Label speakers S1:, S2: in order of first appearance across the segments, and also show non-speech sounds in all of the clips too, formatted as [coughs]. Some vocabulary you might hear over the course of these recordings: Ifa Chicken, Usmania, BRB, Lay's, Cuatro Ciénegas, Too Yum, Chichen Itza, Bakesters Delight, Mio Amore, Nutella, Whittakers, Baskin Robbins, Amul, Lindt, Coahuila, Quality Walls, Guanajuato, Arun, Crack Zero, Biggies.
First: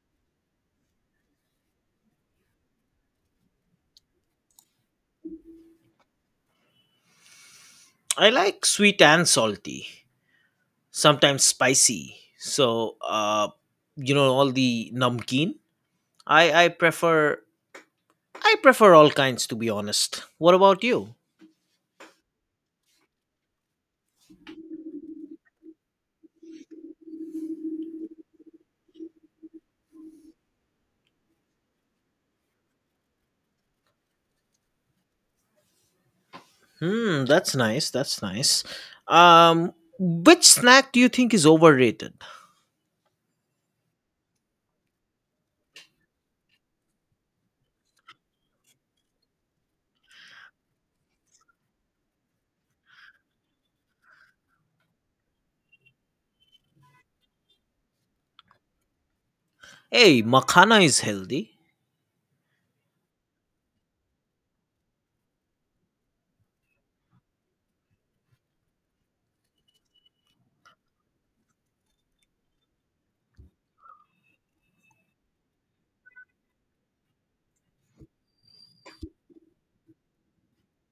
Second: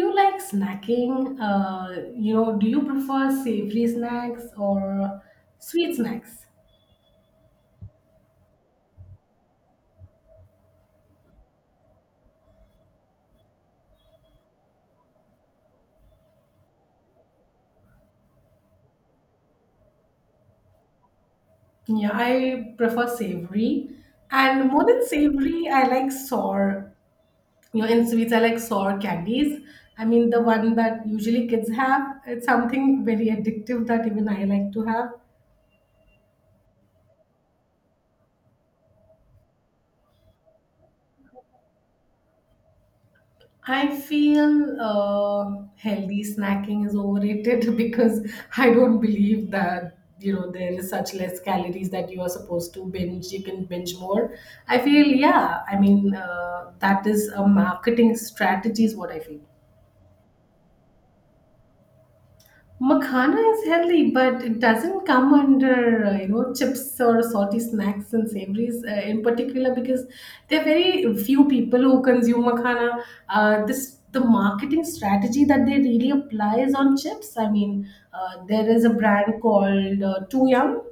S1: Do you like snacking? Do you prefer savory snacks or sweet snacks?
S2: I like sweet and salty, sometimes spicy. So, all the namkeen. I I prefer I prefer all kinds to be honest. What about you?
S1: Yeah, I prefer savory. And more than savory, I like sour. In sweets, I like sour candies. I mean, the one that usually kids have. It's something very addictive that even I like to have.
S2: Hmm, that's nice. That's nice. Um, which snack do you think is overrated?
S1: I feel healthy snacking is overrated [laughs] because I don't believe that there is such less calories that you are supposed to binge. You can binge more. I feel, yeah. I mean that is a marketing strategy is what I feel.
S2: Hey, makhana is healthy.
S1: Makhana is healthy, but it doesn't come under chips or salty snacks and savories in particular because there are very few people who consume makhana. This the marketing strategy that they really apply is on chips. I mean, there is a brand called Too Yum.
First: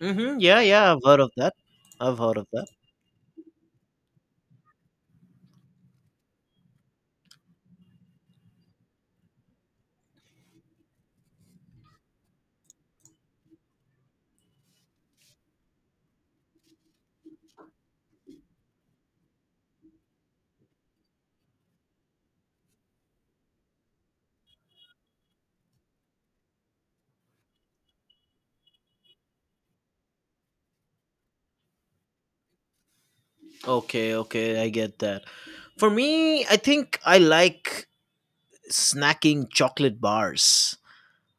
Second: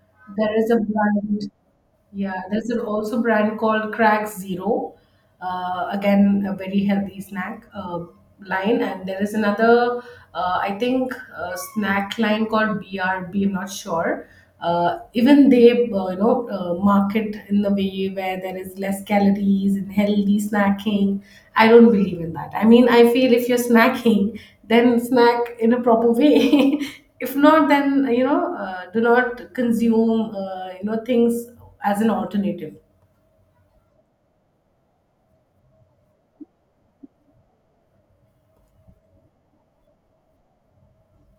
S2: Mm-hmm.
S1: There
S2: Yeah,
S1: is a
S2: yeah, I've heard of
S1: brand.
S2: that. I've heard
S1: Yeah,
S2: of that.
S1: there's also a brand called Crack Zero. Again, a very healthy snack line. And there is another, I think, snack line called BRB. I'm not sure. Even they, market in the way where there is less calories and healthy snacking. I don't believe in that. I mean, I feel if you're snacking, then snack in a proper way. [laughs] If not, then do not consume, things as an alternative.
S2: Okay, okay, I get that. For me, I think I like snacking chocolate bars.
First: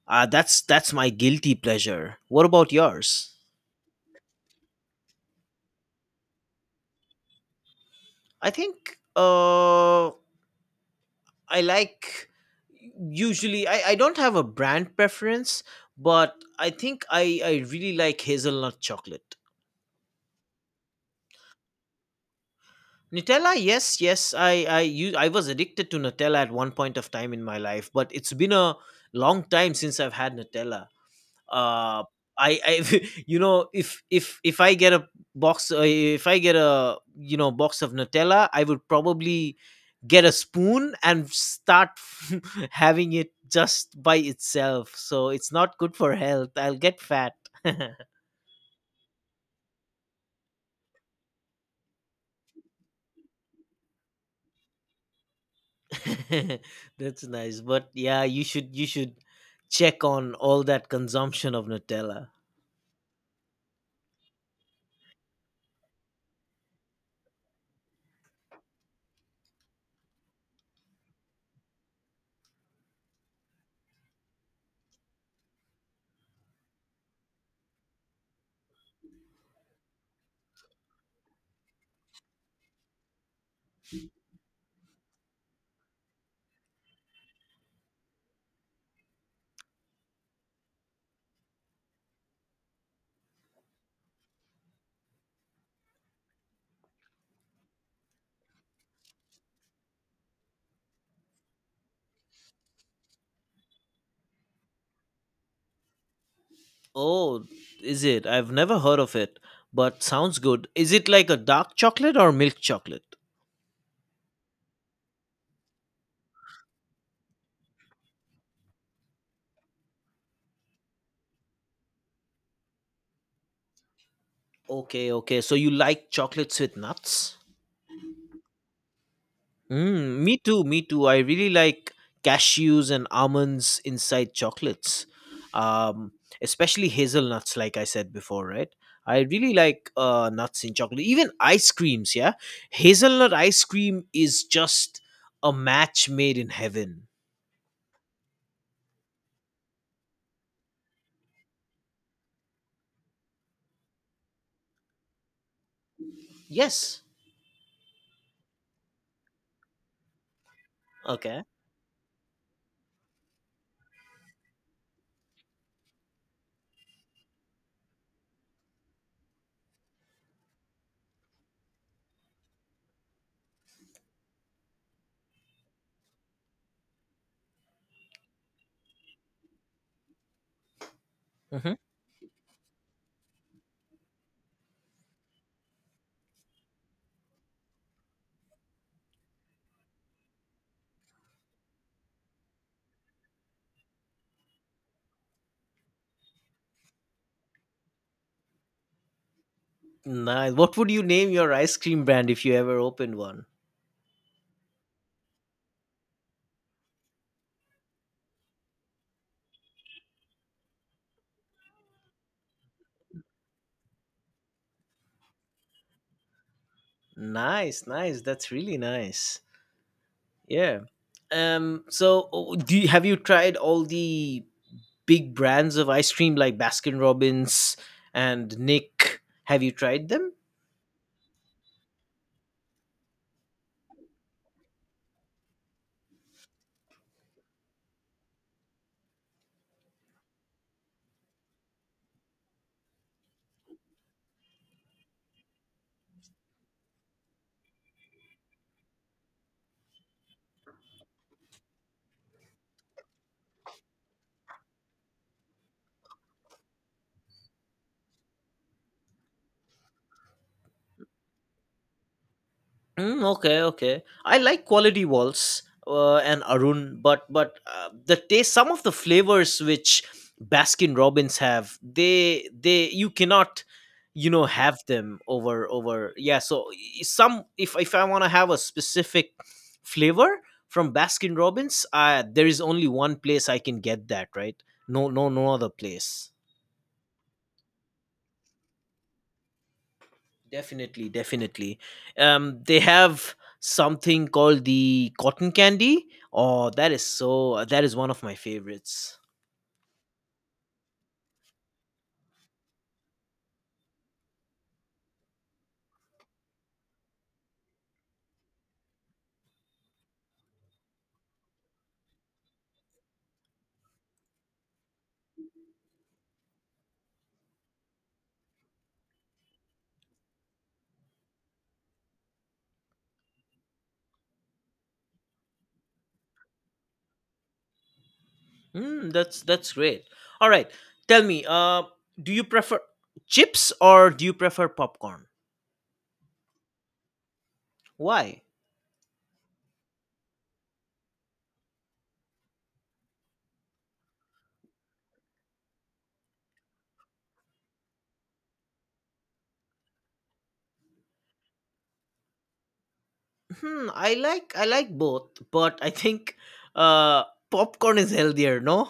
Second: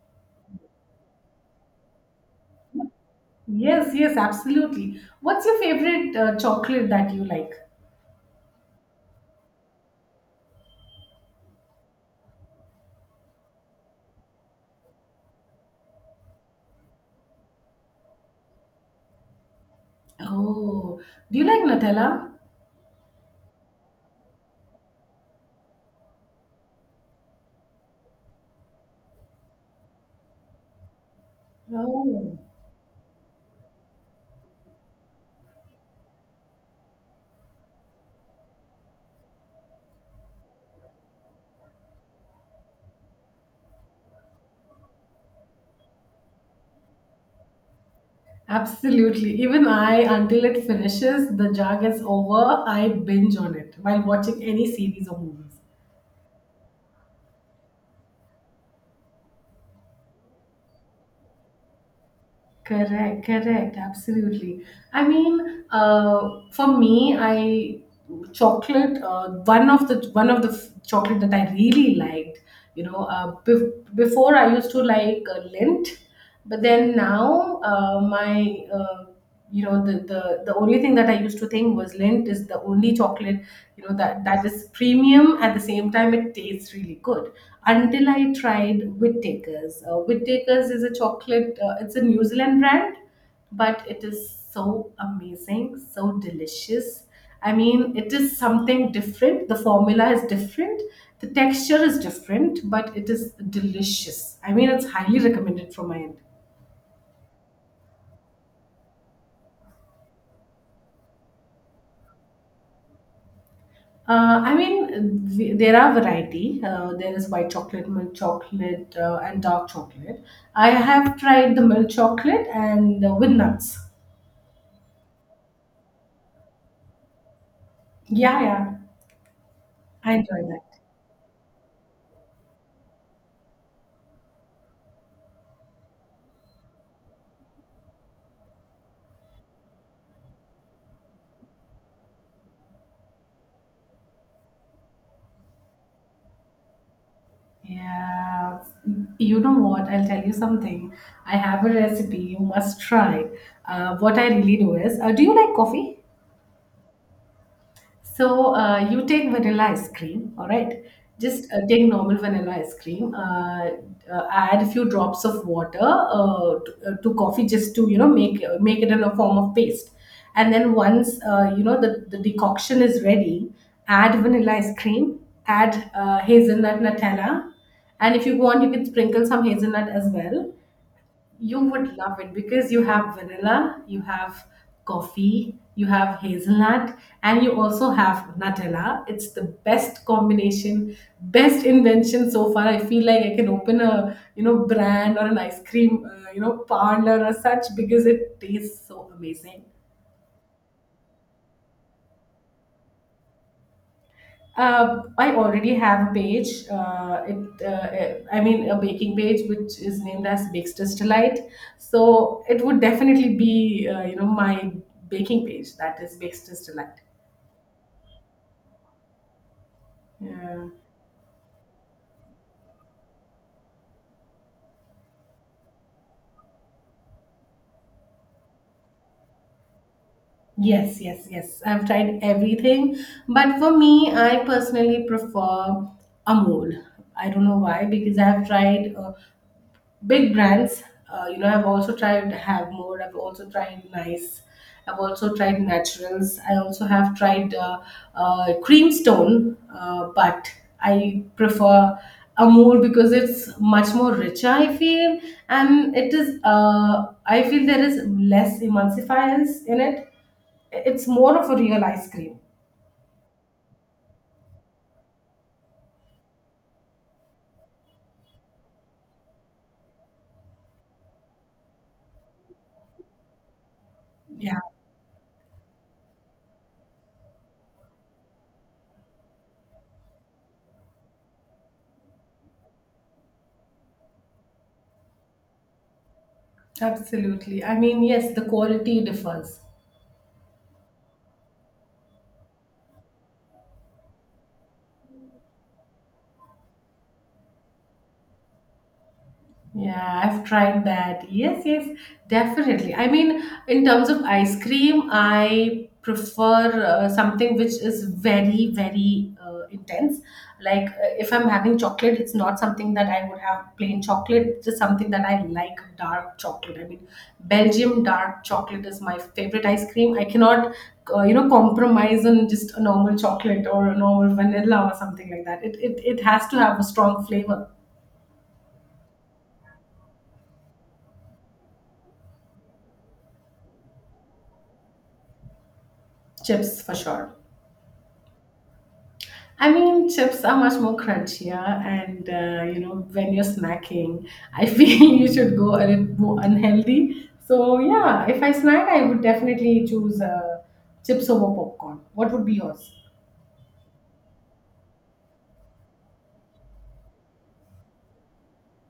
S2: That's my guilty pleasure. What about yours?
S1: Yes, yes, absolutely. What's your favorite chocolate that you like?
S2: I think I like usually I don't have a brand preference, but I think I really like hazelnut chocolate.
S1: Oh, do you like Nutella?
S2: Nutella, yes, yes. I was addicted to Nutella at one point of time in my life, but it's been a long time since I've had Nutella. Uh
S1: Oh,
S2: I [laughs] If I get a box if I get a you know box of nutella I would probably get a spoon and start [laughs] having it just by itself, so it's not good for health, I'll get fat [laughs]
S1: absolutely. Even I, until it finishes, the jar gets over, I binge on it while watching any series or movies.
S2: that's nice, but yeah, you should check on all that consumption of nutella.
S1: Correct, correct, absolutely. I mean, for me, I chocolate. One of the chocolate that I really liked. Before I used to like Lindt, but then now my you know the only thing that I used to think was Lindt is the only chocolate that is premium at the same time it tastes really good until I tried Whittakers. Whittakers is a chocolate, it's a New Zealand brand, but it is so amazing, so delicious. I mean it is something different. The formula is different, the texture is different, but it is delicious. I mean it's highly recommended from my end.
S2: Oh, is it? I've never heard of it, but sounds good. Is it like a dark chocolate or milk chocolate?
S1: I mean, there are variety. There is white chocolate, milk chocolate, and dark chocolate. I have tried the milk chocolate and with nuts.
S2: Okay, okay. So you like chocolates with nuts?
S1: Yeah, yeah, I
S2: Mm, me
S1: enjoy that.
S2: too, me too. I really like cashews and almonds inside chocolates, um, especially hazelnuts, like I said before, right? I really like nuts in chocolate, even ice creams. Yeah, hazelnut ice cream is just a match made in heaven.
S1: Yeah, you know what? I'll tell you something. I have a recipe you must try. What I really do is, do you like coffee?
S2: Yes.
S1: So you take vanilla ice cream, all right?
S2: Okay.
S1: Just take normal vanilla ice cream. Add a few drops of water to coffee, just to make make it in a form of paste. And then once the decoction is ready, add vanilla ice cream, add hazelnut Nutella, and if you want, you can sprinkle some hazelnut as well. You
S2: Hmm.
S1: would love it because you have vanilla, you have coffee, you have hazelnut, and you also have Nutella. It's the best combination, best invention so far. I feel like I can open a brand or an ice cream parlor or such because it tastes so amazing.
S2: Nice. What would you name your ice cream brand if you ever opened one?
S1: I already have a page. I mean, a baking page which is named as Bakesters Delight. So it would definitely be, my baking page, that is Bakesters Delight.
S2: Nice, nice. That's really nice.
S1: Yeah.
S2: Yeah. Do you, have you tried all the big brands of ice cream like Baskin Robbins and Nick? Have you tried them?
S1: Yes, yes, yes. I've tried everything, but for me, I personally prefer Amul. I don't know why because I've tried big brands, I've also tried Have More, I've also tried Nice, I've also tried Naturals, I also have tried Creamstone, but I prefer Amul because it's much more richer, I feel. And it is, I feel, there is less emulsifiers in it. It's more of a real ice cream.
S2: Mm, okay, okay. I like quality walls and Arun, but the taste, some of the flavors which Baskin Robbins have, they you cannot, you know,
S1: Yeah,
S2: have them over. Yeah, so I- some if I want to have a specific flavor from Baskin Robbins, there is only one place I can get that, right? No, no, no other place.
S1: absolutely. I mean, yes, the quality differs.
S2: Definitely, definitely. They have something called the cotton candy. Oh, that is so. That is one of my favorites.
S1: Yeah, I've tried that. Yes, yes, definitely. I mean, in terms of ice cream, I prefer something which is very, very intense. Like if I'm having chocolate, it's not something that I would have plain chocolate. It's just something that I like dark chocolate. I mean, Belgium dark chocolate is my favorite ice cream. I cannot, compromise on just a normal chocolate or a normal vanilla or something like that. It has to have a strong flavor.
S2: Mm, that's great. All right, tell me. Do you prefer chips or do you prefer popcorn?
S1: Chips for sure.
S2: Why?
S1: I mean, chips are much more crunchier, and when you're snacking, I [laughs] feel you should go a little more unhealthy. So yeah, if I snack, I would definitely choose chips over popcorn. What would be yours?
S2: Hmm, I like both, but I think uh popcorn is healthier. No.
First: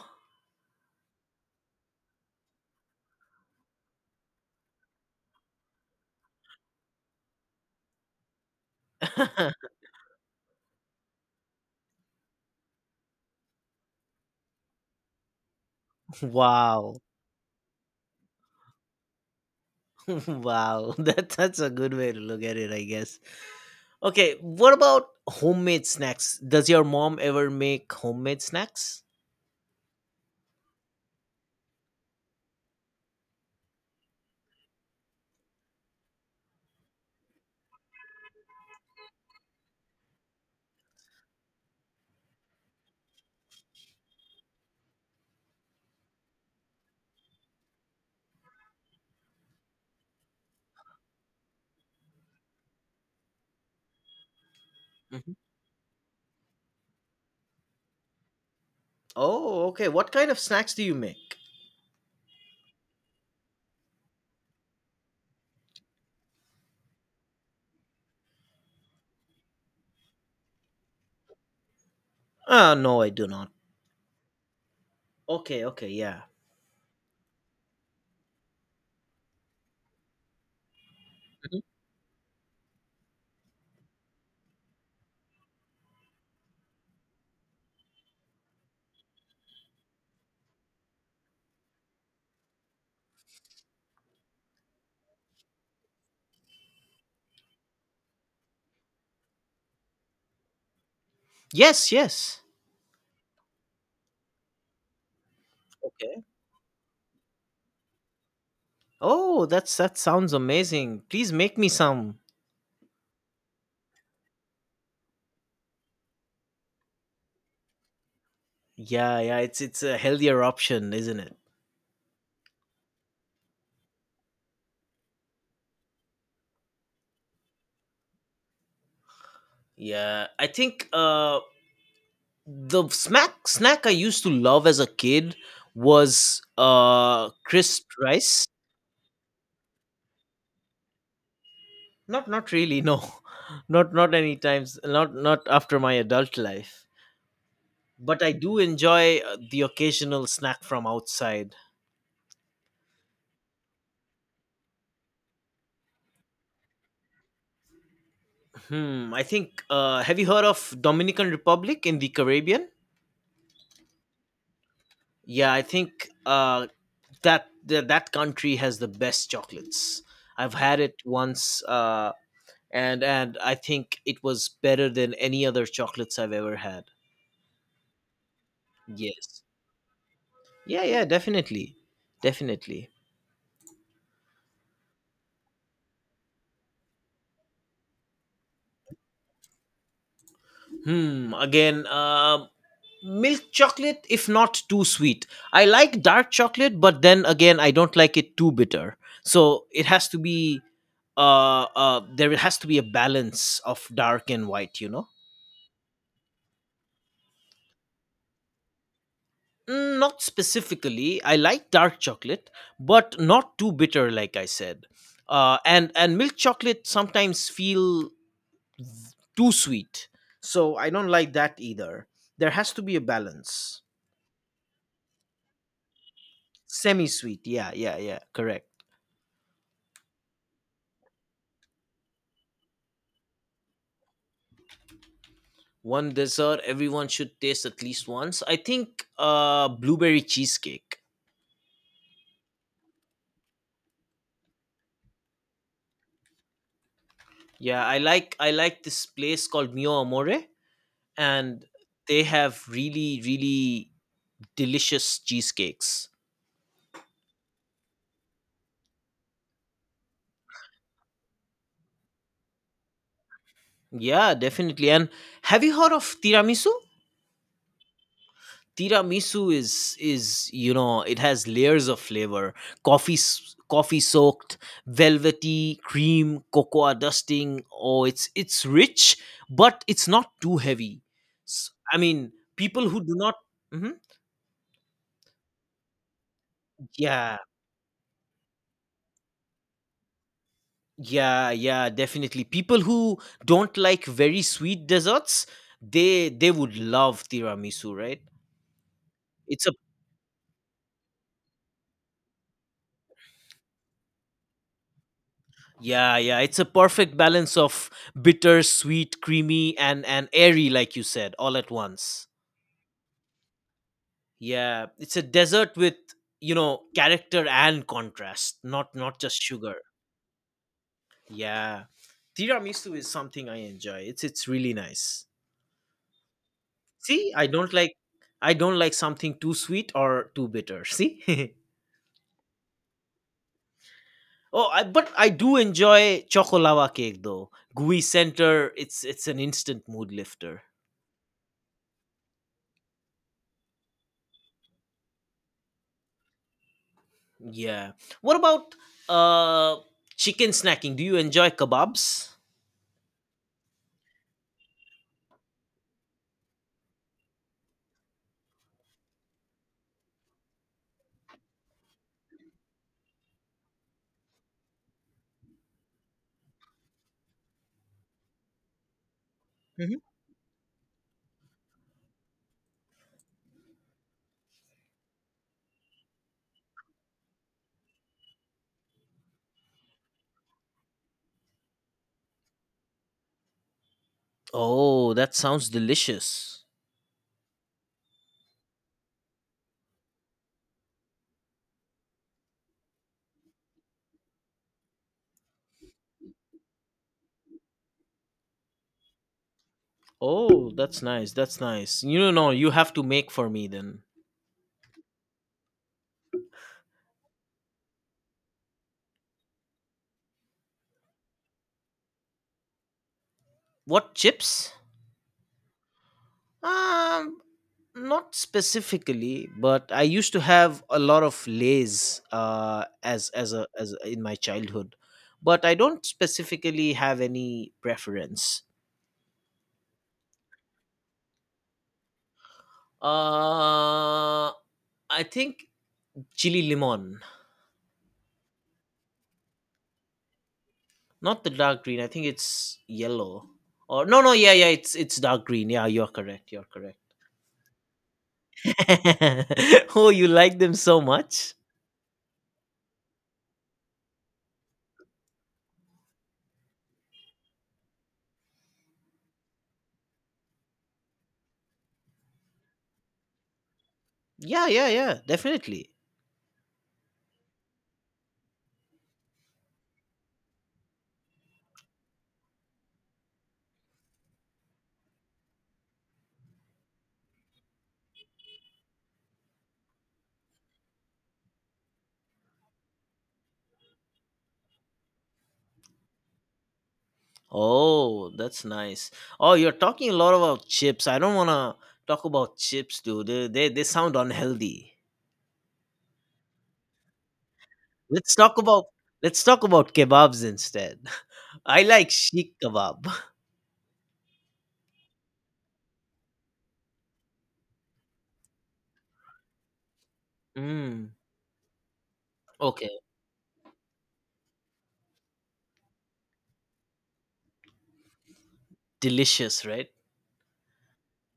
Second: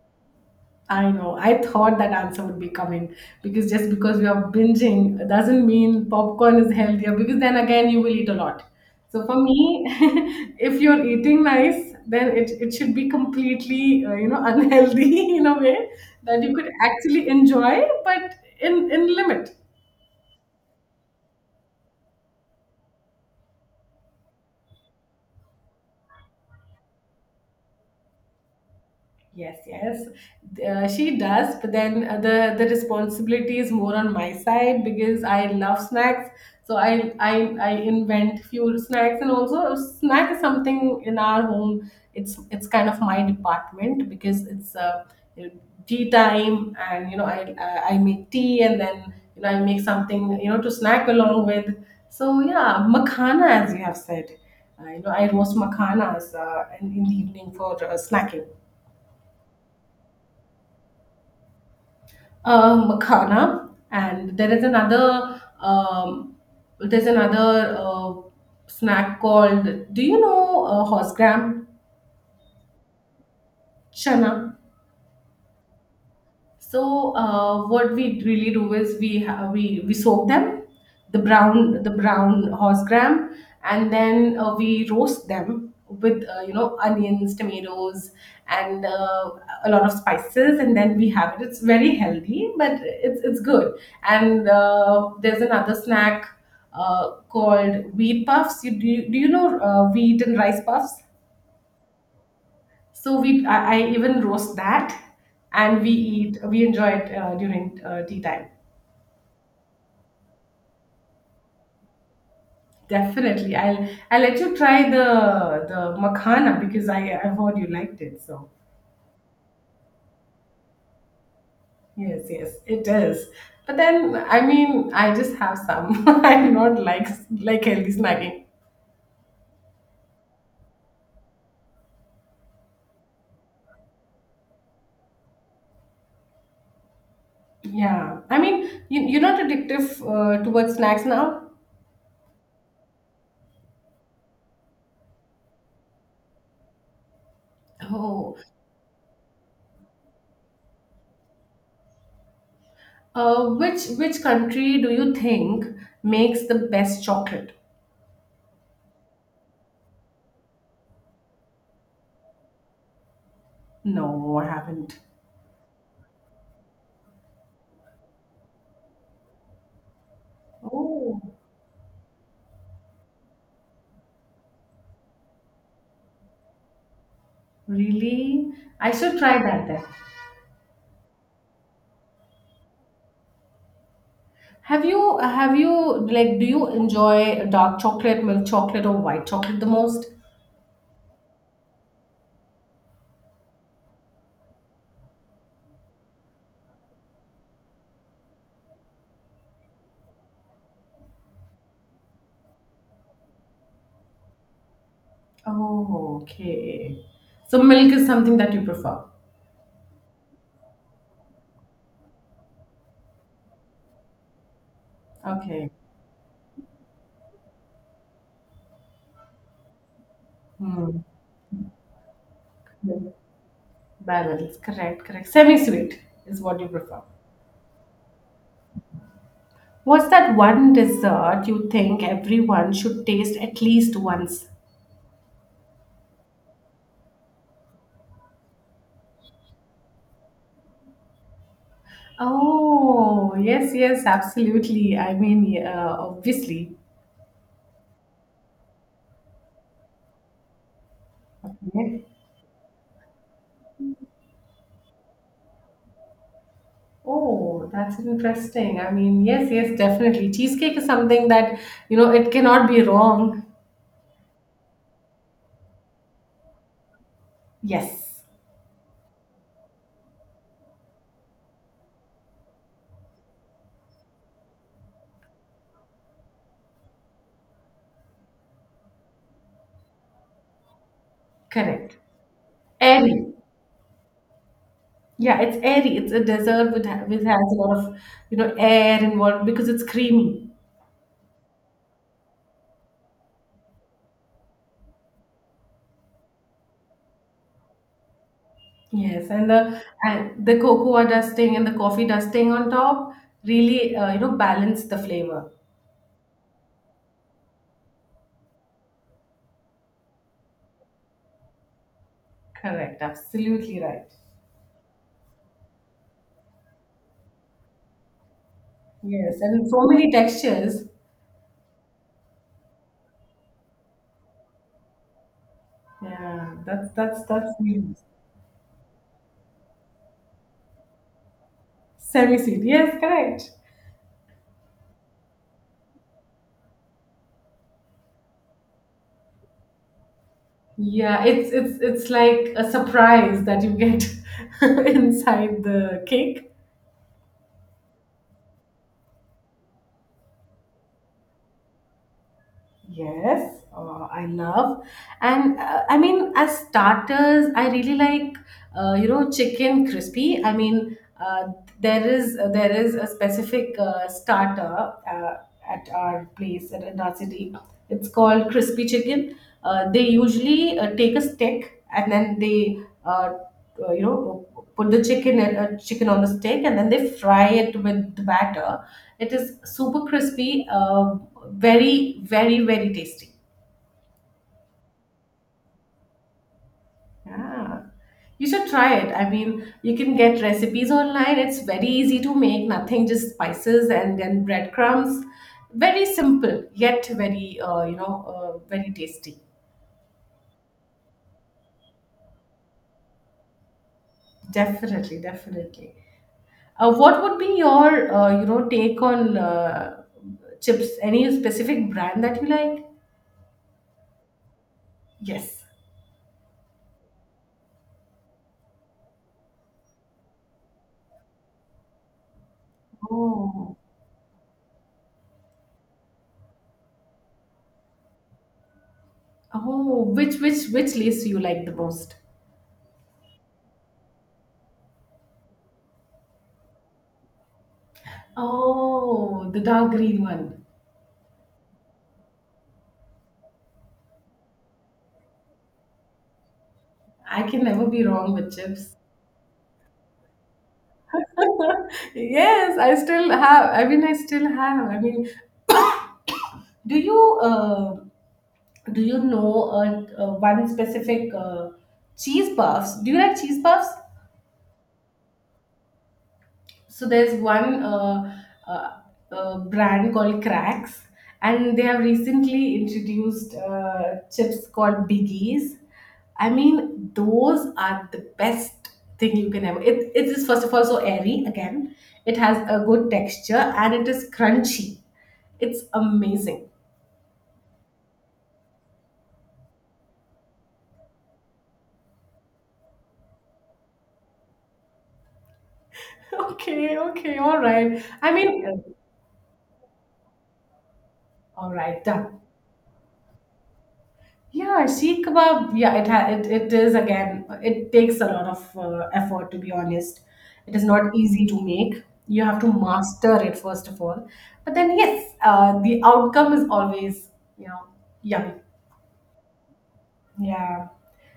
S1: I know. I thought that answer would be coming because just because we are binging doesn't mean popcorn is healthier because then again you will eat a lot. So for
S2: [laughs]
S1: me, [laughs] if you're eating nice, then it should be completely [laughs] unhealthy in a way that you could
S2: Wow.
S1: actually enjoy, but in limit.
S2: [laughs] Wow, that's a good way to look at it, I guess. Okay, what about homemade snacks? Does your mom ever make homemade snacks?
S1: Yes, yes, she does. But then the responsibility is more on my side because I love snacks. So I invent few snacks, and also snack is something in our home. It's kind of my department because it's you know, tea time, and I make tea, and then I make something to snack along with. So yeah, makhana, as you have said, I
S2: Mhm.
S1: roast makhanas in the evening for snacking.
S2: Oh, okay. What kind of snacks do you make?
S1: Makhana, and there is another there's another snack called. Do you know horse gram
S2: No, I do not.
S1: chana?
S2: Okay, okay, yeah.
S1: So what we really do is we ha- we soak them, the brown horse gram, and then we roast them with onions, tomatoes, and a lot of spices, and then we have it. It's very healthy, but it's good. And there's another snack called wheat puffs. Do you know wheat and rice puffs?
S2: Yes, yes.
S1: So I even roast that, and we
S2: Okay.
S1: eat. We enjoy it during tea time.
S2: Oh, that's that sounds amazing. Please make me some.
S1: Definitely, I'll let you try the makhana because I've heard you liked it. So
S2: Yeah, yeah, it's a healthier option, isn't it?
S1: yes, yes, it is. But then I mean, I just have some. [laughs] I do not like healthy snacking.
S2: Yeah, I think the snack I used to love as a kid was crisp
S1: Yeah, I
S2: rice.
S1: mean, you're not addictive towards snacks now.
S2: Not not really, no. [laughs] Not not any times, not not after my adult life. But I
S1: Oh,
S2: do enjoy the occasional snack from outside.
S1: which country do you think makes the best chocolate?
S2: Hmm, I think have you heard of Dominican Republic in the Caribbean?
S1: No, I haven't.
S2: Yeah, I think that country has the best chocolates. I've had it
S1: Oh,
S2: once and I think it was better than any other chocolates I've ever had.
S1: really? I should try
S2: Yes.
S1: that then.
S2: Yeah, yeah, definitely. Definitely.
S1: Have you like do you enjoy dark chocolate, milk chocolate, or white chocolate the most?
S2: Hmm. Again, milk chocolate if not too sweet. I like dark chocolate, but then again I don't like it too bitter, so it has to be there has to be a balance of dark and white, you know.
S1: Oh, okay. So milk is something that you prefer.
S2: Mm, not specifically. I like dark chocolate, but not too bitter, like I said.
S1: Okay.
S2: And milk chocolate sometimes feel too sweet, so I
S1: Hmm.
S2: don't like that either. There has to be a balance.
S1: Balance. Correct, correct. Semi-sweet is what you prefer.
S2: Semi sweet, yeah, yeah, yeah, correct.
S1: What's that one dessert you think everyone should taste at least once?
S2: One dessert everyone should taste at least once. I think blueberry cheesecake.
S1: Oh, yes, yes, absolutely. I mean, yeah, obviously.
S2: Yeah, I like this place called Mio Amore, and they have really delicious cheesecakes.
S1: Oh, that's interesting. I mean, yes, yes, definitely. Cheesecake is something that, it cannot be wrong.
S2: Yeah, definitely. And have you heard of tiramisu?
S1: Yes,
S2: Tiramisu is you know it has layers of flavor, coffee soaked velvety cream, cocoa dusting. Oh, it's rich, but it's not too heavy. I
S1: correct.
S2: mean, people who do
S1: Airy.
S2: not. Mhm.
S1: Yeah, it's airy. It's a dessert with which
S2: Yeah,
S1: has a lot of, air involved because it's creamy.
S2: yeah, yeah, definitely, people who don't like very sweet desserts, they would love tiramisu, right?
S1: Yes, and
S2: It's a
S1: the and the cocoa dusting and the coffee dusting on top really, balance the flavor.
S2: yeah, yeah, it's a perfect balance of bitter, sweet, creamy, and airy, like you said, all at once.
S1: Correct. Absolutely right.
S2: Yeah, it's a dessert with, you know, character and contrast, not just
S1: Yes, and
S2: sugar.
S1: so many textures.
S2: Yeah, tiramisu is something I enjoy. It's really nice.
S1: Yeah,
S2: See, I
S1: that's
S2: don't
S1: semi
S2: like
S1: sweet.
S2: I don't like something too sweet or too bitter. See. [laughs]
S1: Semi-sweet. Yes, correct.
S2: Oh, I, but I do enjoy chocolava cake though. Gooey center, it's an instant mood lifter.
S1: Yeah, it's like a surprise that you get [laughs] inside the cake.
S2: Yeah. What about uh chicken snacking? Do you enjoy kebabs?
S1: Yes, I love, and I mean as starters, I really like chicken crispy. I mean uh, there is a specific starter at our place at in our city. It's called crispy chicken.
S2: Hmm.
S1: They usually take a stick, and then they uh, put the chicken on the stick, and then they fry it with the batter. It is super crispy, very very very tasty.
S2: Oh, that sounds delicious.
S1: Yeah, you should try it. I mean, you can get recipes online. It's very easy to make. Nothing, just spices and then breadcrumbs. Very simple yet very very tasty.
S2: Oh, that's nice. That's nice. You know, no, you have to make for me then.
S1: Definitely, definitely. What would be your take on chips? Any specific brand that you like?
S2: What chips?
S1: Yes.
S2: Um, not specifically, but I used to have a lot of Lay's uh, as as a
S1: Oh,
S2: as a- in my childhood, but I don't specifically have any preference.
S1: oh, which lace you like the most?
S2: Uh, I think chili limon.
S1: Oh, the dark green one.
S2: Not the dark green. I think it's yellow. Or no, no, yeah, yeah, it's dark green. Yeah, you're correct. You're correct.
S1: I can never be wrong with chips.
S2: [laughs] Oh, you like them so much?
S1: [laughs] Yes, I still have. I mean, I still have. I mean, [coughs] do you uh, do you know one specific cheese puffs? Do you like cheese puffs?
S2: Yeah, yeah, yeah, definitely.
S1: So there's one brand called Cracks, and they have recently introduced chips called Biggies. I mean, those are the best thing you can ever. It is, first of all, so airy again. It has a good texture and it is crunchy. It's amazing. [laughs]
S2: Oh, that's nice. Oh, you're talking a lot about chips. I don't want to talk about chips, dude. They sound unhealthy.
S1: Okay, okay, all right. I
S2: Let's talk
S1: mean,
S2: about let's talk about kebabs instead. [laughs]
S1: all
S2: I
S1: right,
S2: like
S1: done.
S2: sheik kebab.
S1: Yeah, sheikh kebab. Yeah, it is again. It takes a lot of effort, to be honest. It is
S2: Mm,
S1: not easy to make. You have to
S2: okay,
S1: master it, first of all. But then yes, the outcome is always you know yummy.
S2: delicious, right?
S1: Yeah,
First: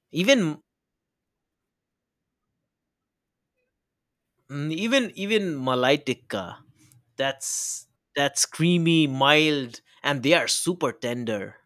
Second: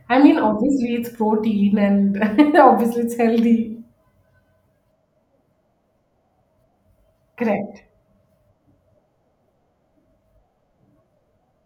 S1: I mean,
S2: Even
S1: obviously it's protein and [laughs] obviously it's healthy.
S2: mm, even Malai tikka.
S1: Correct.
S2: That's that's creamy, mild, and they are super tender.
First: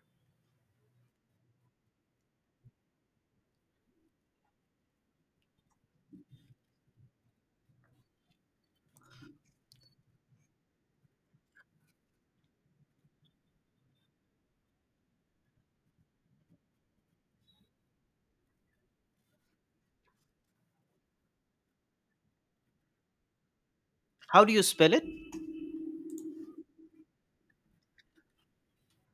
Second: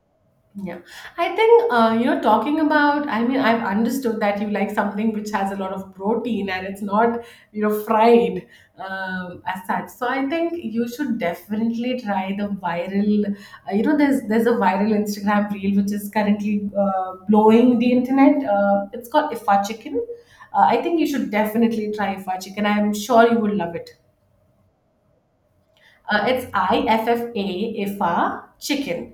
S1: Yeah, I think, you know, talking about. I mean, I've understood that you like something which has a lot of protein and it's not fried, as such. So I think you should definitely try the viral. There's a viral Instagram reel which is currently blowing the internet. It's called Ifa Chicken. I think you should definitely try Ifa Chicken. I'm sure you would love it.
S2: How do you spell it?
S1: It's IFFA chicken.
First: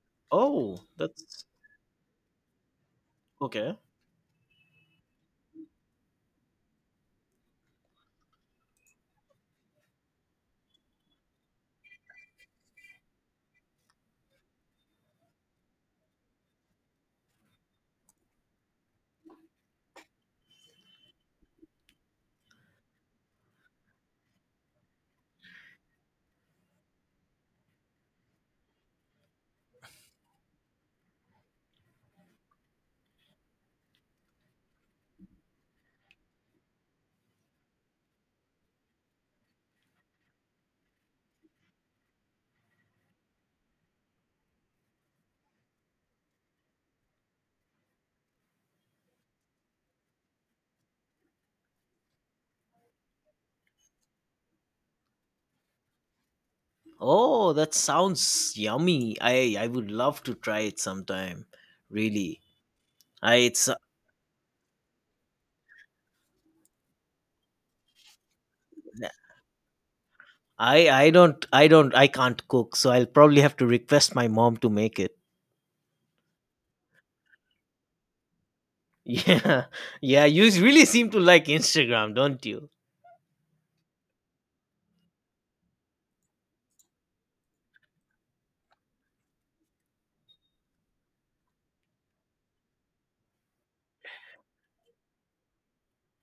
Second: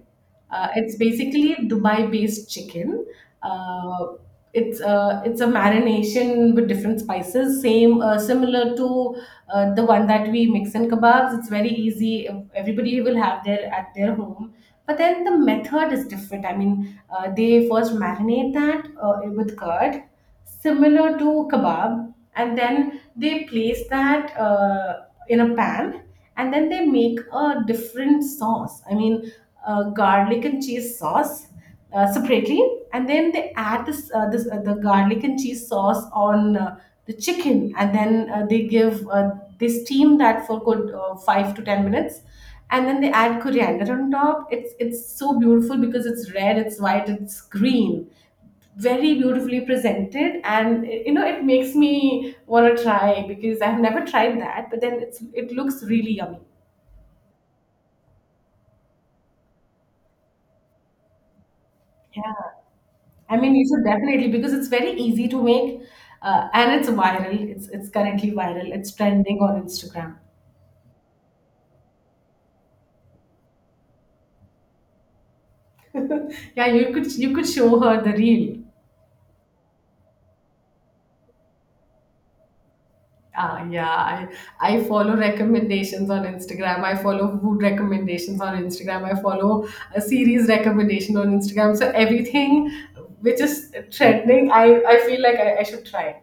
S2: Oh,
S1: It's
S2: that's
S1: basically Dubai-based chicken.
S2: okay.
S1: Uh, it's a marination with different spices, same similar to the one that we mix in kebabs. It's very easy. Everybody will have their at their home. But then the method is different. I mean, they first marinate that with curd, similar to kebab, and then they place that in a pan, and then they make a different sauce. I mean, garlic and cheese sauce separately, and then they add this, this the garlic and cheese sauce on the chicken, and then they give they steam that for good 5 to 10 minutes, and then they add coriander on top. It's so beautiful because it's red, it's white, it's green, very beautifully presented, and it makes me want to try because I've never tried that. But then it looks really yummy.
S2: Oh, that sounds yummy. I would love to try it sometime.
S1: Yeah,
S2: Really. I
S1: I mean, you
S2: it's
S1: should definitely because it's very easy to make, and it's viral. It's currently viral. It's trending on Instagram.
S2: I don't, I can't cook, so I'll probably have to request my mom to make it. [laughs]
S1: [laughs] Yeah, you could show her the reel.
S2: Yeah. Yeah, you really seem to like Instagram, don't you?
S1: Yeah, I follow recommendations on Instagram. I follow food recommendations on Instagram. I follow a series recommendation on Instagram. So everything which is trending, I feel like I should try.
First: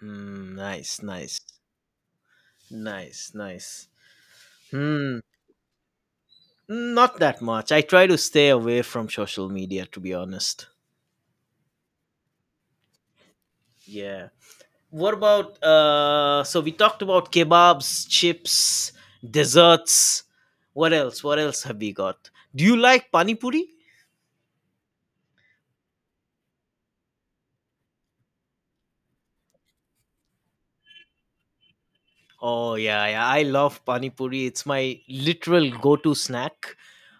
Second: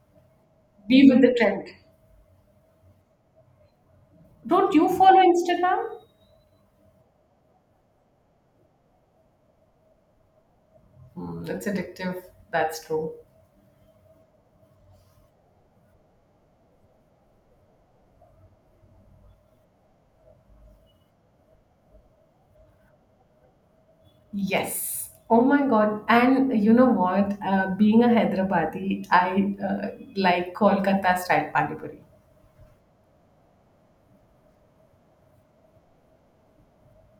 S2: Hmm, nice,
S1: Be with the
S2: nice.
S1: trend.
S2: Nice, nice.
S1: Don't you
S2: Hmm.
S1: follow Instagram?
S2: Not that much. I try to stay away from social media, to be honest.
S1: Mm, it's addictive. That's true.
S2: Yeah. What about so we talked about kebabs, chips, desserts. What else? What else have we got? Do you like pani puri?
S1: Yes. Oh my God. And you know what? Being a Hyderabadi, I like Kolkata style pani puri.
S2: Oh yeah, yeah. I love pani puri. It's my literal go-to snack.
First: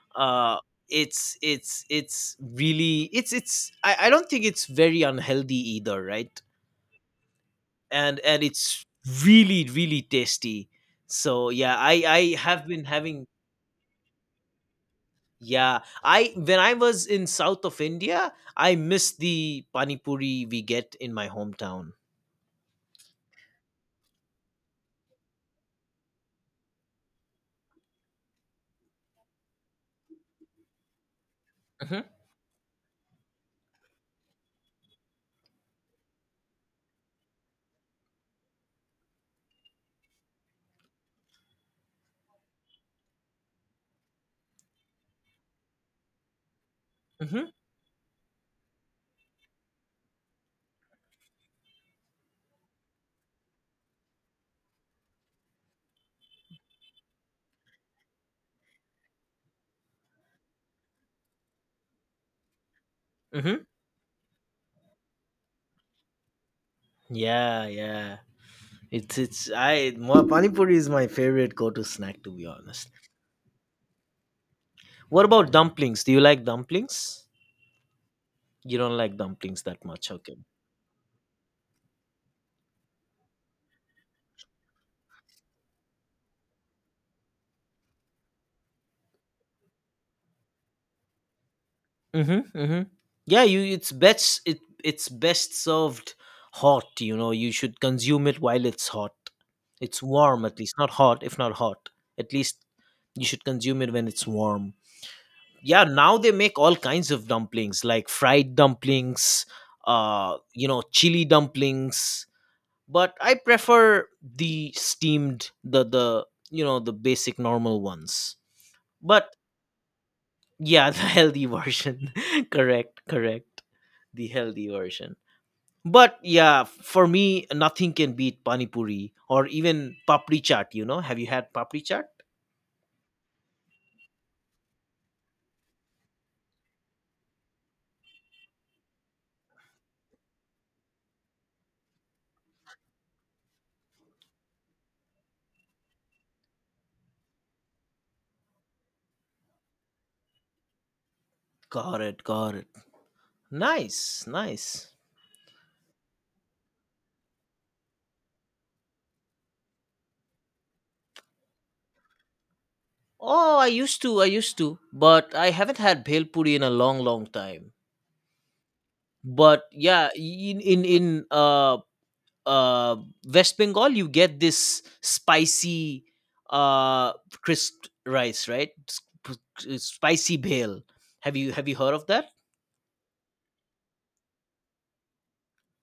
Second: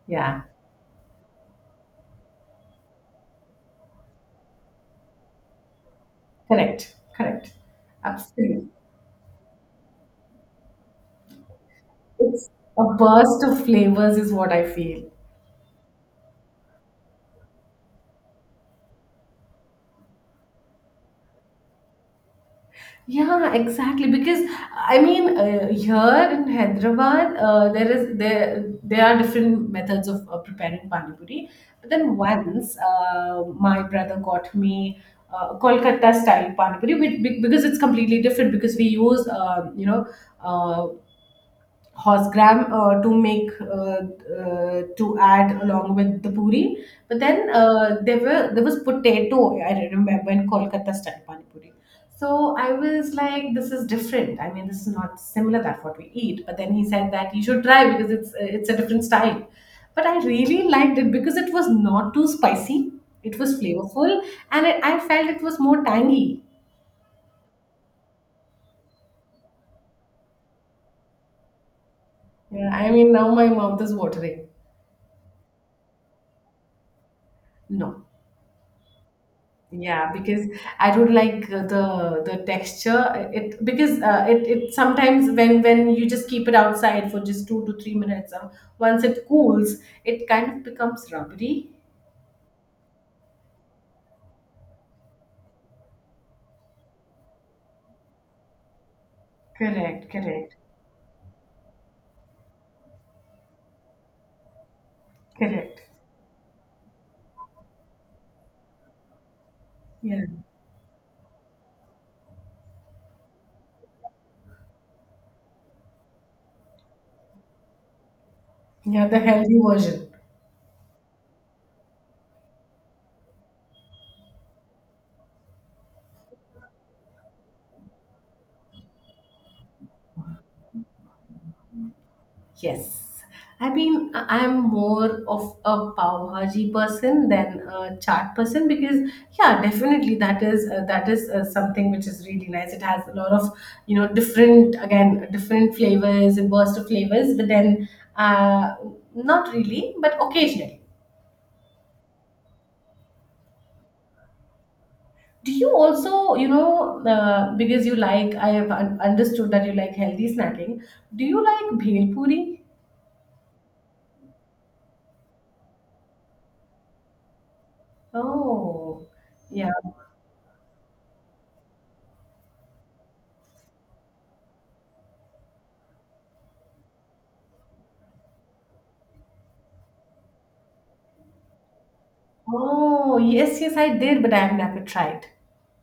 S1: Yeah,
S2: Uh it's it's really it's I don't think it's very unhealthy either, right?
S1: correct. Correct.
S2: And
S1: Absolutely.
S2: it's really really tasty, so yeah, i
S1: It's
S2: have been
S1: a
S2: having.
S1: burst of flavors, is what I feel.
S2: Yeah, I when I was in south of india I missed the pani puri we get in my hometown.
S1: Yeah, exactly. Because I mean, here in Hyderabad, there is there there are different methods of preparing pani puri. But
S2: Hmm.
S1: then once, my brother got me Kolkata style pani puri, which, because it's completely different. Because we use uh, horsegram to make, to add along with the puri. But
S2: Hmm.
S1: then there was potato, I remember, in Kolkata style pani puri. So I was like, this is different. I mean, this is not similar that what we eat. But then he said that you should try because it's a different style. But I really liked it because it was not too spicy. It was
S2: Hmm,
S1: flavorful, and I felt it was more tangy.
S2: yeah, yeah, it's I my pani puri is my favorite go-to snack, to be
S1: Yeah,
S2: honest.
S1: I mean, now my mouth is watering.
S2: What about dumplings? Do you like dumplings?
S1: No.
S2: You don't like dumplings that much,
S1: Yeah,
S2: okay.
S1: because I don't like the texture. It because it sometimes, when you just keep it outside for just 2 to 3 minutes, once it cools, it kind of becomes rubbery.
S2: Mm-hmm, mm-hmm. Yeah, you it's best it it's best served hot, you know. You should consume it while it's hot. It's
S1: Correct,
S2: warm
S1: correct,
S2: at least, not hot, if not hot. At least you should consume it when it's warm.
S1: correct.
S2: Yeah, now they make all kinds of dumplings like fried dumplings,
S1: Yeah,
S2: you know, chili dumplings, but I prefer the steamed the you know, the basic normal ones.
S1: yeah, the
S2: But
S1: healthy version.
S2: yeah, [laughs] the healthy version. [laughs] Correct, correct, the healthy version. But yeah, for me, nothing can beat pani puri or even papri chaat. You know, have you had papri chaat?
S1: Yes. I mean, I'm more of a pav bhaji person than a chaat person because, yeah, definitely that is, something which is really nice. It has a lot of, different, again different flavors and burst of flavors, but then, uh, not really, but occasionally.
S2: Got it, got it. Nice, nice.
S1: Do you also, because you like I have understood that you like healthy snacking. Do you like bhel puri?
S2: Oh, I used to, but I haven't had bhel puri in a long, long time.
S1: Oh,
S2: But
S1: yeah.
S2: yeah, in uh West Bengal, you get this spicy uh crisp rice, right? Spicy bhel. Have you heard of that?
S1: Oh, yes, yes, I did, but I've never tried.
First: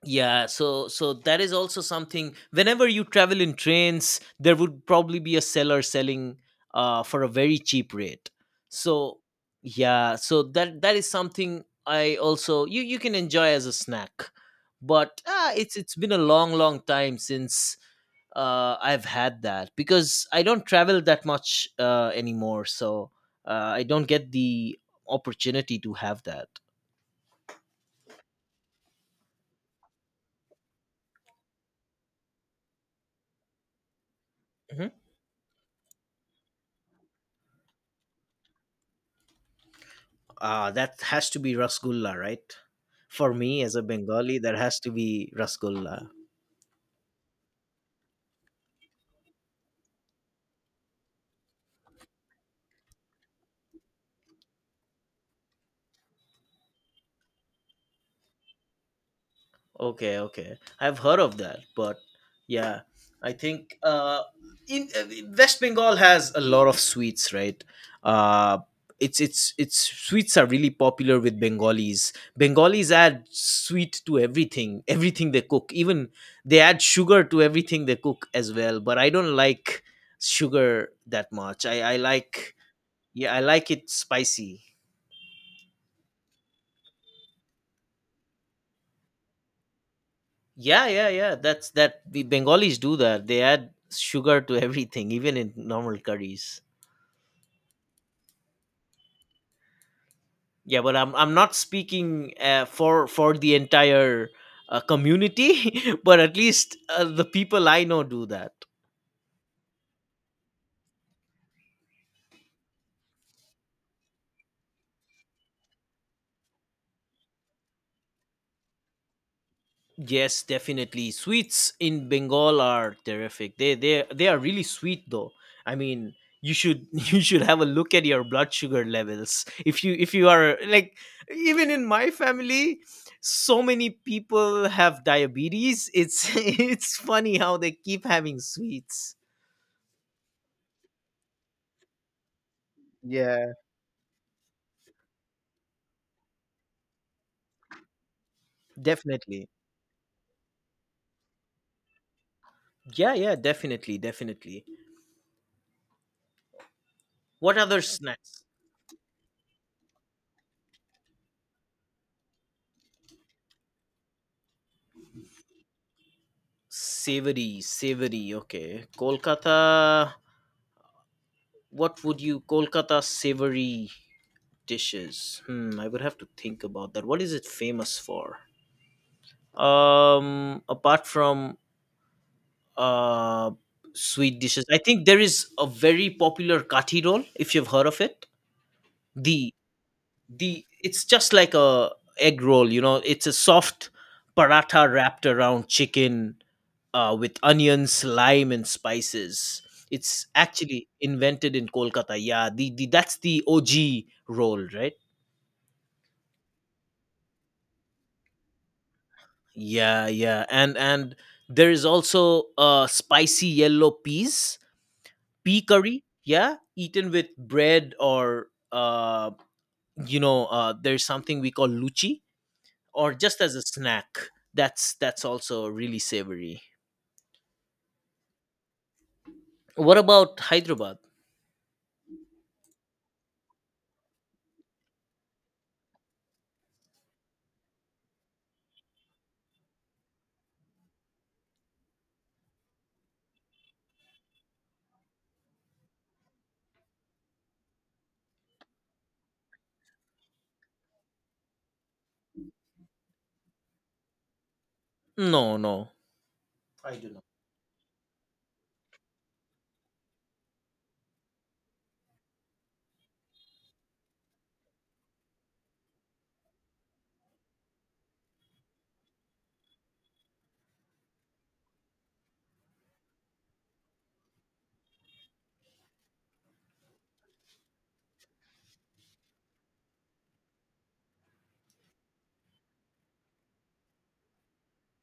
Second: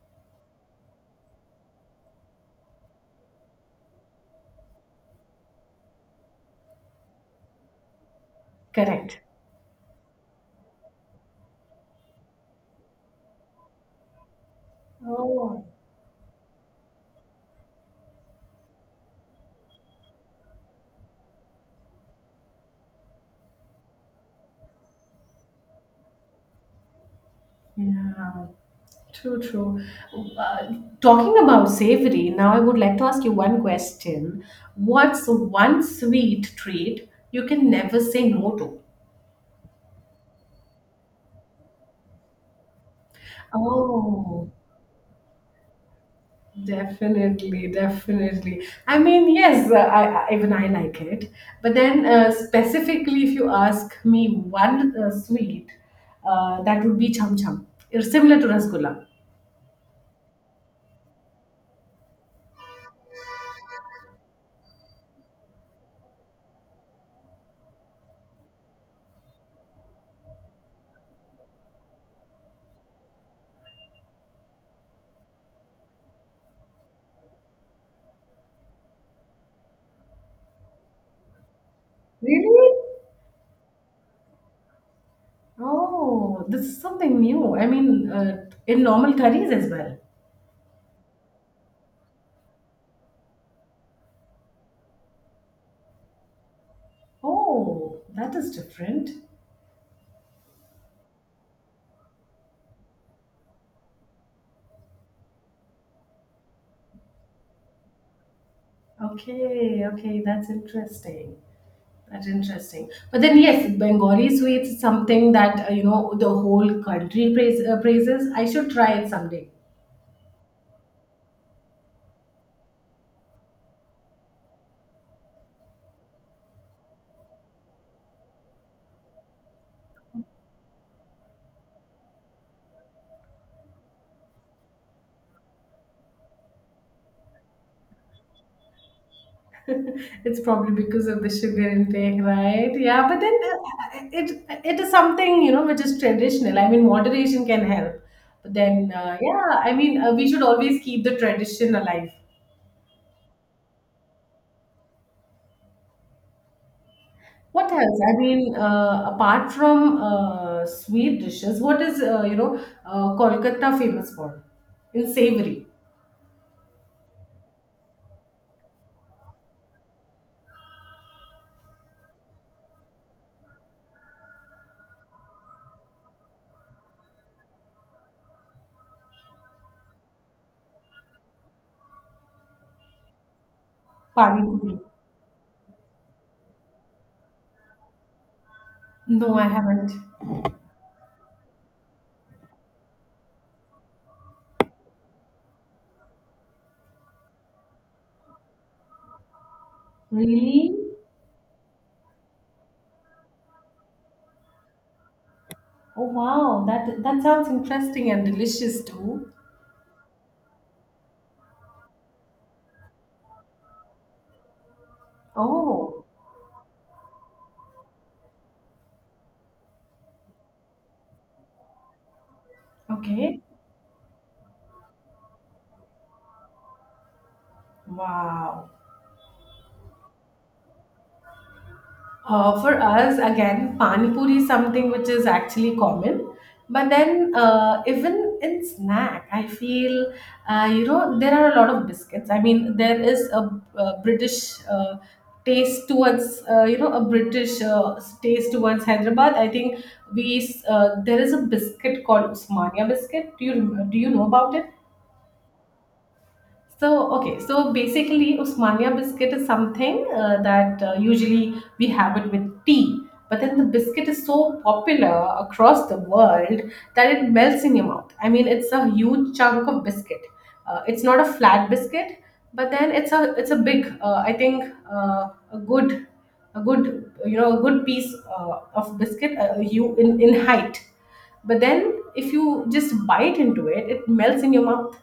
S2: Yeah, so so that is also something. Whenever you travel in trains, there would probably be a seller selling for a very cheap rate. So
S1: Correct.
S2: yeah, so that that is something I also you can enjoy as a snack. But
S1: Oh,
S2: it's been a long long time since I've had that because I don't travel that much anymore, so I don't get the opportunity to have that.
S1: yeah. True, true. Uh, Talking about savory, now I would like to ask you one question. What's one sweet treat you can never say no to?
S2: Ah, that has to be Rasgulla, right? For me as a Bengali,
S1: Oh,
S2: that has to be Rasgulla.
S1: definitely, definitely. I mean, yes, even I like it. But then, specifically, if you ask me one sweet, that would be cham cham. It's similar to rasgulla.
S2: Okay, okay. I've heard of that, but yeah, I think in West Bengal has a lot of sweets, right? Uh, it's sweets are really popular with Bengalis. Bengalis add sweet to everything, everything they cook. Even they add sugar to everything they cook as well. But I don't like sugar that much. I like
S1: Really?
S2: Yeah, I like it spicy.
S1: Oh, this is something new. I mean, in normal curries as well.
S2: Yeah, yeah, yeah. That's that the Bengalis do that. They add sugar to [laughs] everything, even in normal curries.
S1: Oh, that is different.
S2: Yeah, but I'm not speaking for the entire community, [laughs] but at least the people I know do that.
S1: Okay, okay, that's interesting. That's interesting. But then, yes, Bengali sweets is something that, the whole country praises. I should try it someday.
S2: Yes, definitely. Sweets in Bengal are terrific. They are really sweet though. I mean, you should [laughs] you should have a look at your blood sugar levels. If you are like even in my family, so many people have diabetes. It's [laughs] it's funny how they keep having sweets.
S1: It's probably because of the sugar intake, right? Yeah, but then,
S2: Yeah.
S1: it is something which is traditional. I mean, moderation can help. But then,
S2: Definitely.
S1: yeah, I mean, we should always keep the tradition alive.
S2: Yeah, yeah, definitely, definitely. What
S1: What
S2: other
S1: else? I
S2: snacks?
S1: mean, apart from sweet dishes, what is Kolkata famous for? In savory,
S2: Savory, savory. Okay. Kolkata savory dishes? Hmm, I would have to think about that. What is it famous for? Apart from uh sweet
S1: pani
S2: dishes, I
S1: puri.
S2: think there is a very popular kathi roll. If you've heard of it,
S1: No, I
S2: the
S1: haven't.
S2: the it's just like a egg roll, you know, it's a soft paratha wrapped around chicken, with onions, lime, and spices. It's
S1: Really?
S2: actually invented in kolkata, yeah, the that's the og roll, right?
S1: Oh wow, that sounds interesting and delicious too.
S2: Yeah, yeah, and there is also spicy yellow peas pea curry,
S1: Oh,
S2: yeah, eaten with bread or there's something we call luchi or just
S1: okay.
S2: as a snack. That's also really savory.
S1: Wow.
S2: What about Hyderabad?
S1: For us, again, pani puri is something which is actually common. But then, even in snack, I feel, there are a lot of biscuits. I mean, there is a, British taste towards, a British taste towards Hyderabad. I think there is a biscuit called Usmania biscuit. Do you know about it?
S2: No, no, I
S1: So,
S2: do not.
S1: okay, so basically, Usmania biscuit is something that usually we have it with tea. But then the biscuit is so popular across the world that it melts in your mouth. I mean, it's a huge chunk of biscuit. It's not a flat biscuit, but then it's a big. I think, a good, a good piece of biscuit, you, in height. But then if you just bite into it, it melts in your mouth.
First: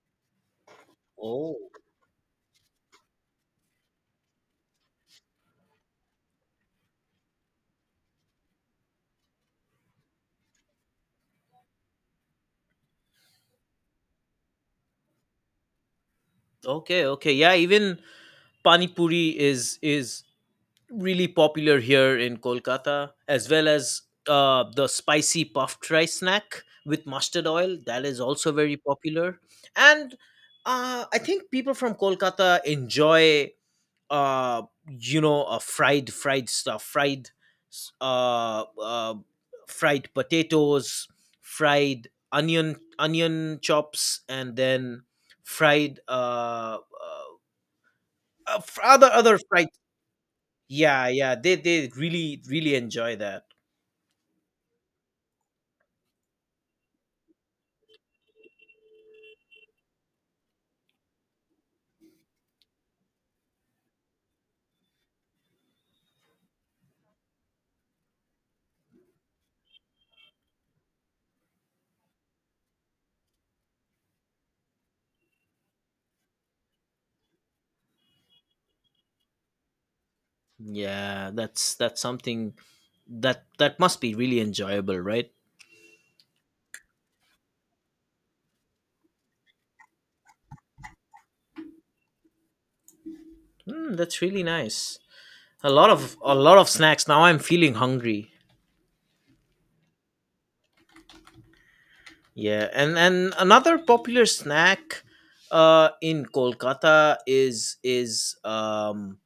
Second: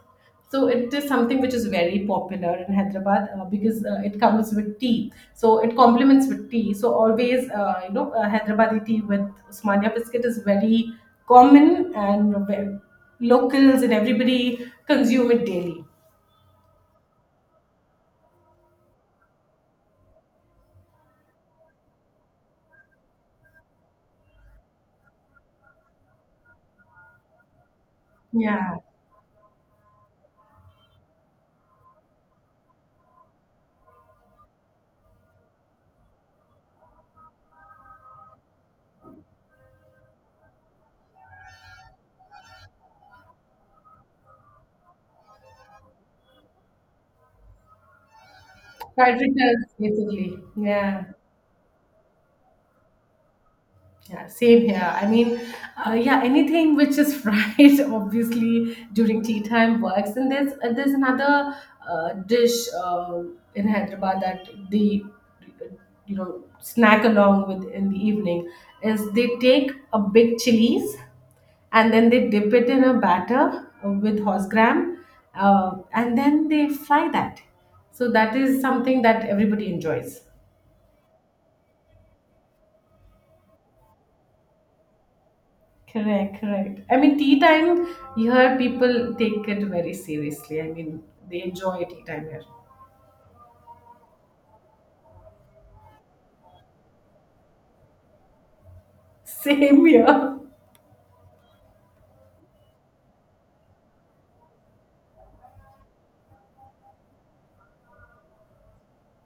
S1: So it is something which is
S2: Oh,
S1: very popular in Hyderabad, because it comes with tea, so it complements with tea. So always, Hyderabadi tea with Usmania biscuit is very common, and locals and everybody consume it daily.
S2: okay, okay, yeah. Even pani puri is really popular here in Kolkata, as well as the spicy puffed rice snack with mustard oil. That is also
S1: Yeah,
S2: very popular, and I think people from Kolkata enjoy uh fried stuff, s- uh, uh fried potatoes, fried onion chops, and then fried f- other
S1: fried
S2: other
S1: fritters,
S2: fried.
S1: basically. Yeah.
S2: Yeah, yeah, they really really enjoy that.
S1: Yeah, same here. I mean, yeah, anything which is fried, [laughs] obviously, during tea time, works. And there's, there's another dish uh, in Hyderabad that they snack along with in the evening, is they take a big chilies, and then they dip it in a batter with horse gram, and then they fry that. So that is something that everybody enjoys.
S2: Yeah, that's something that that must be really enjoyable, right?
S1: Correct, correct. I mean, tea time here, people take it very seriously. I mean, they enjoy tea time here.
S2: Mm, that's really nice, a lot of snacks. Now I'm feeling hungry.
S1: [laughs] Same here.
S2: Yeah, and another popular snack in Kolkata is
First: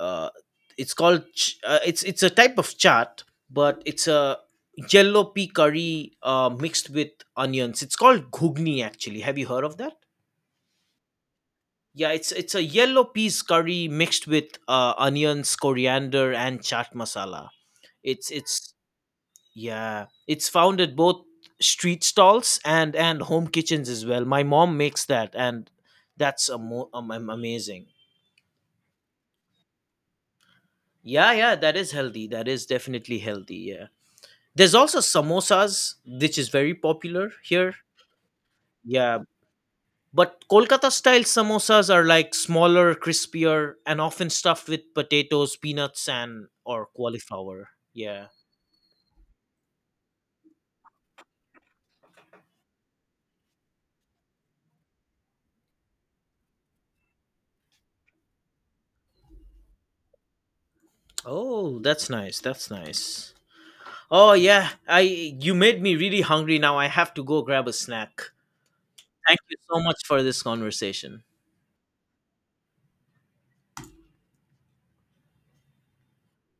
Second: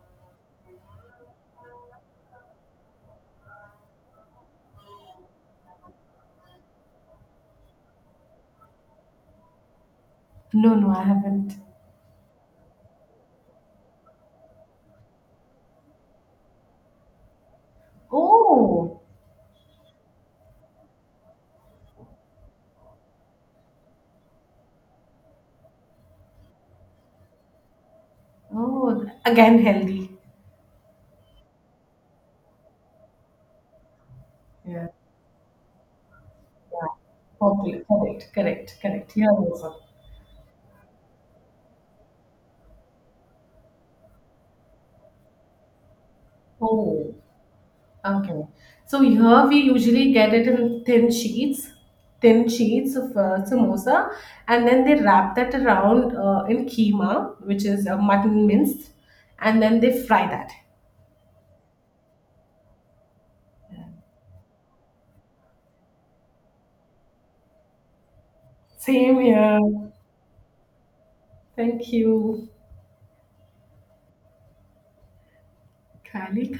S2: uh, it's called it's a type of chaat, but it's a yellow pea curry mixed with onions. It's called ghugni. Actually, have you heard of that?
S1: No, no, I haven't.
S2: Yeah, it's a yellow peas curry mixed with onions, coriander, and chaat masala. It's
S1: Oh,
S2: yeah, it's found at both street stalls and home kitchens as well. My mom makes that, and amazing.
S1: oh, again healthy.
S2: Yeah, yeah, that is healthy. That is definitely healthy. Yeah, there's
S1: Yeah.
S2: also samosas, which is very
S1: Yeah,
S2: popular here.
S1: popular. Correct, correct, correct.
S2: Yeah,
S1: Here also.
S2: but Kolkata style samosas are like smaller, crispier, and often stuffed with potatoes, peanuts, and or
S1: Oh.
S2: cauliflower. Yeah.
S1: Okay. So here we usually get it in thin sheets, of samosa, and then they wrap that around in keema, which is mutton minced, and then they fry that.
S2: Oh, that's nice. That's nice. Oh yeah, I you made me really hungry now. I have to go grab a snack.
S1: Same
S2: Thank you
S1: here.
S2: so much for this conversation.
S1: Thank you. Kali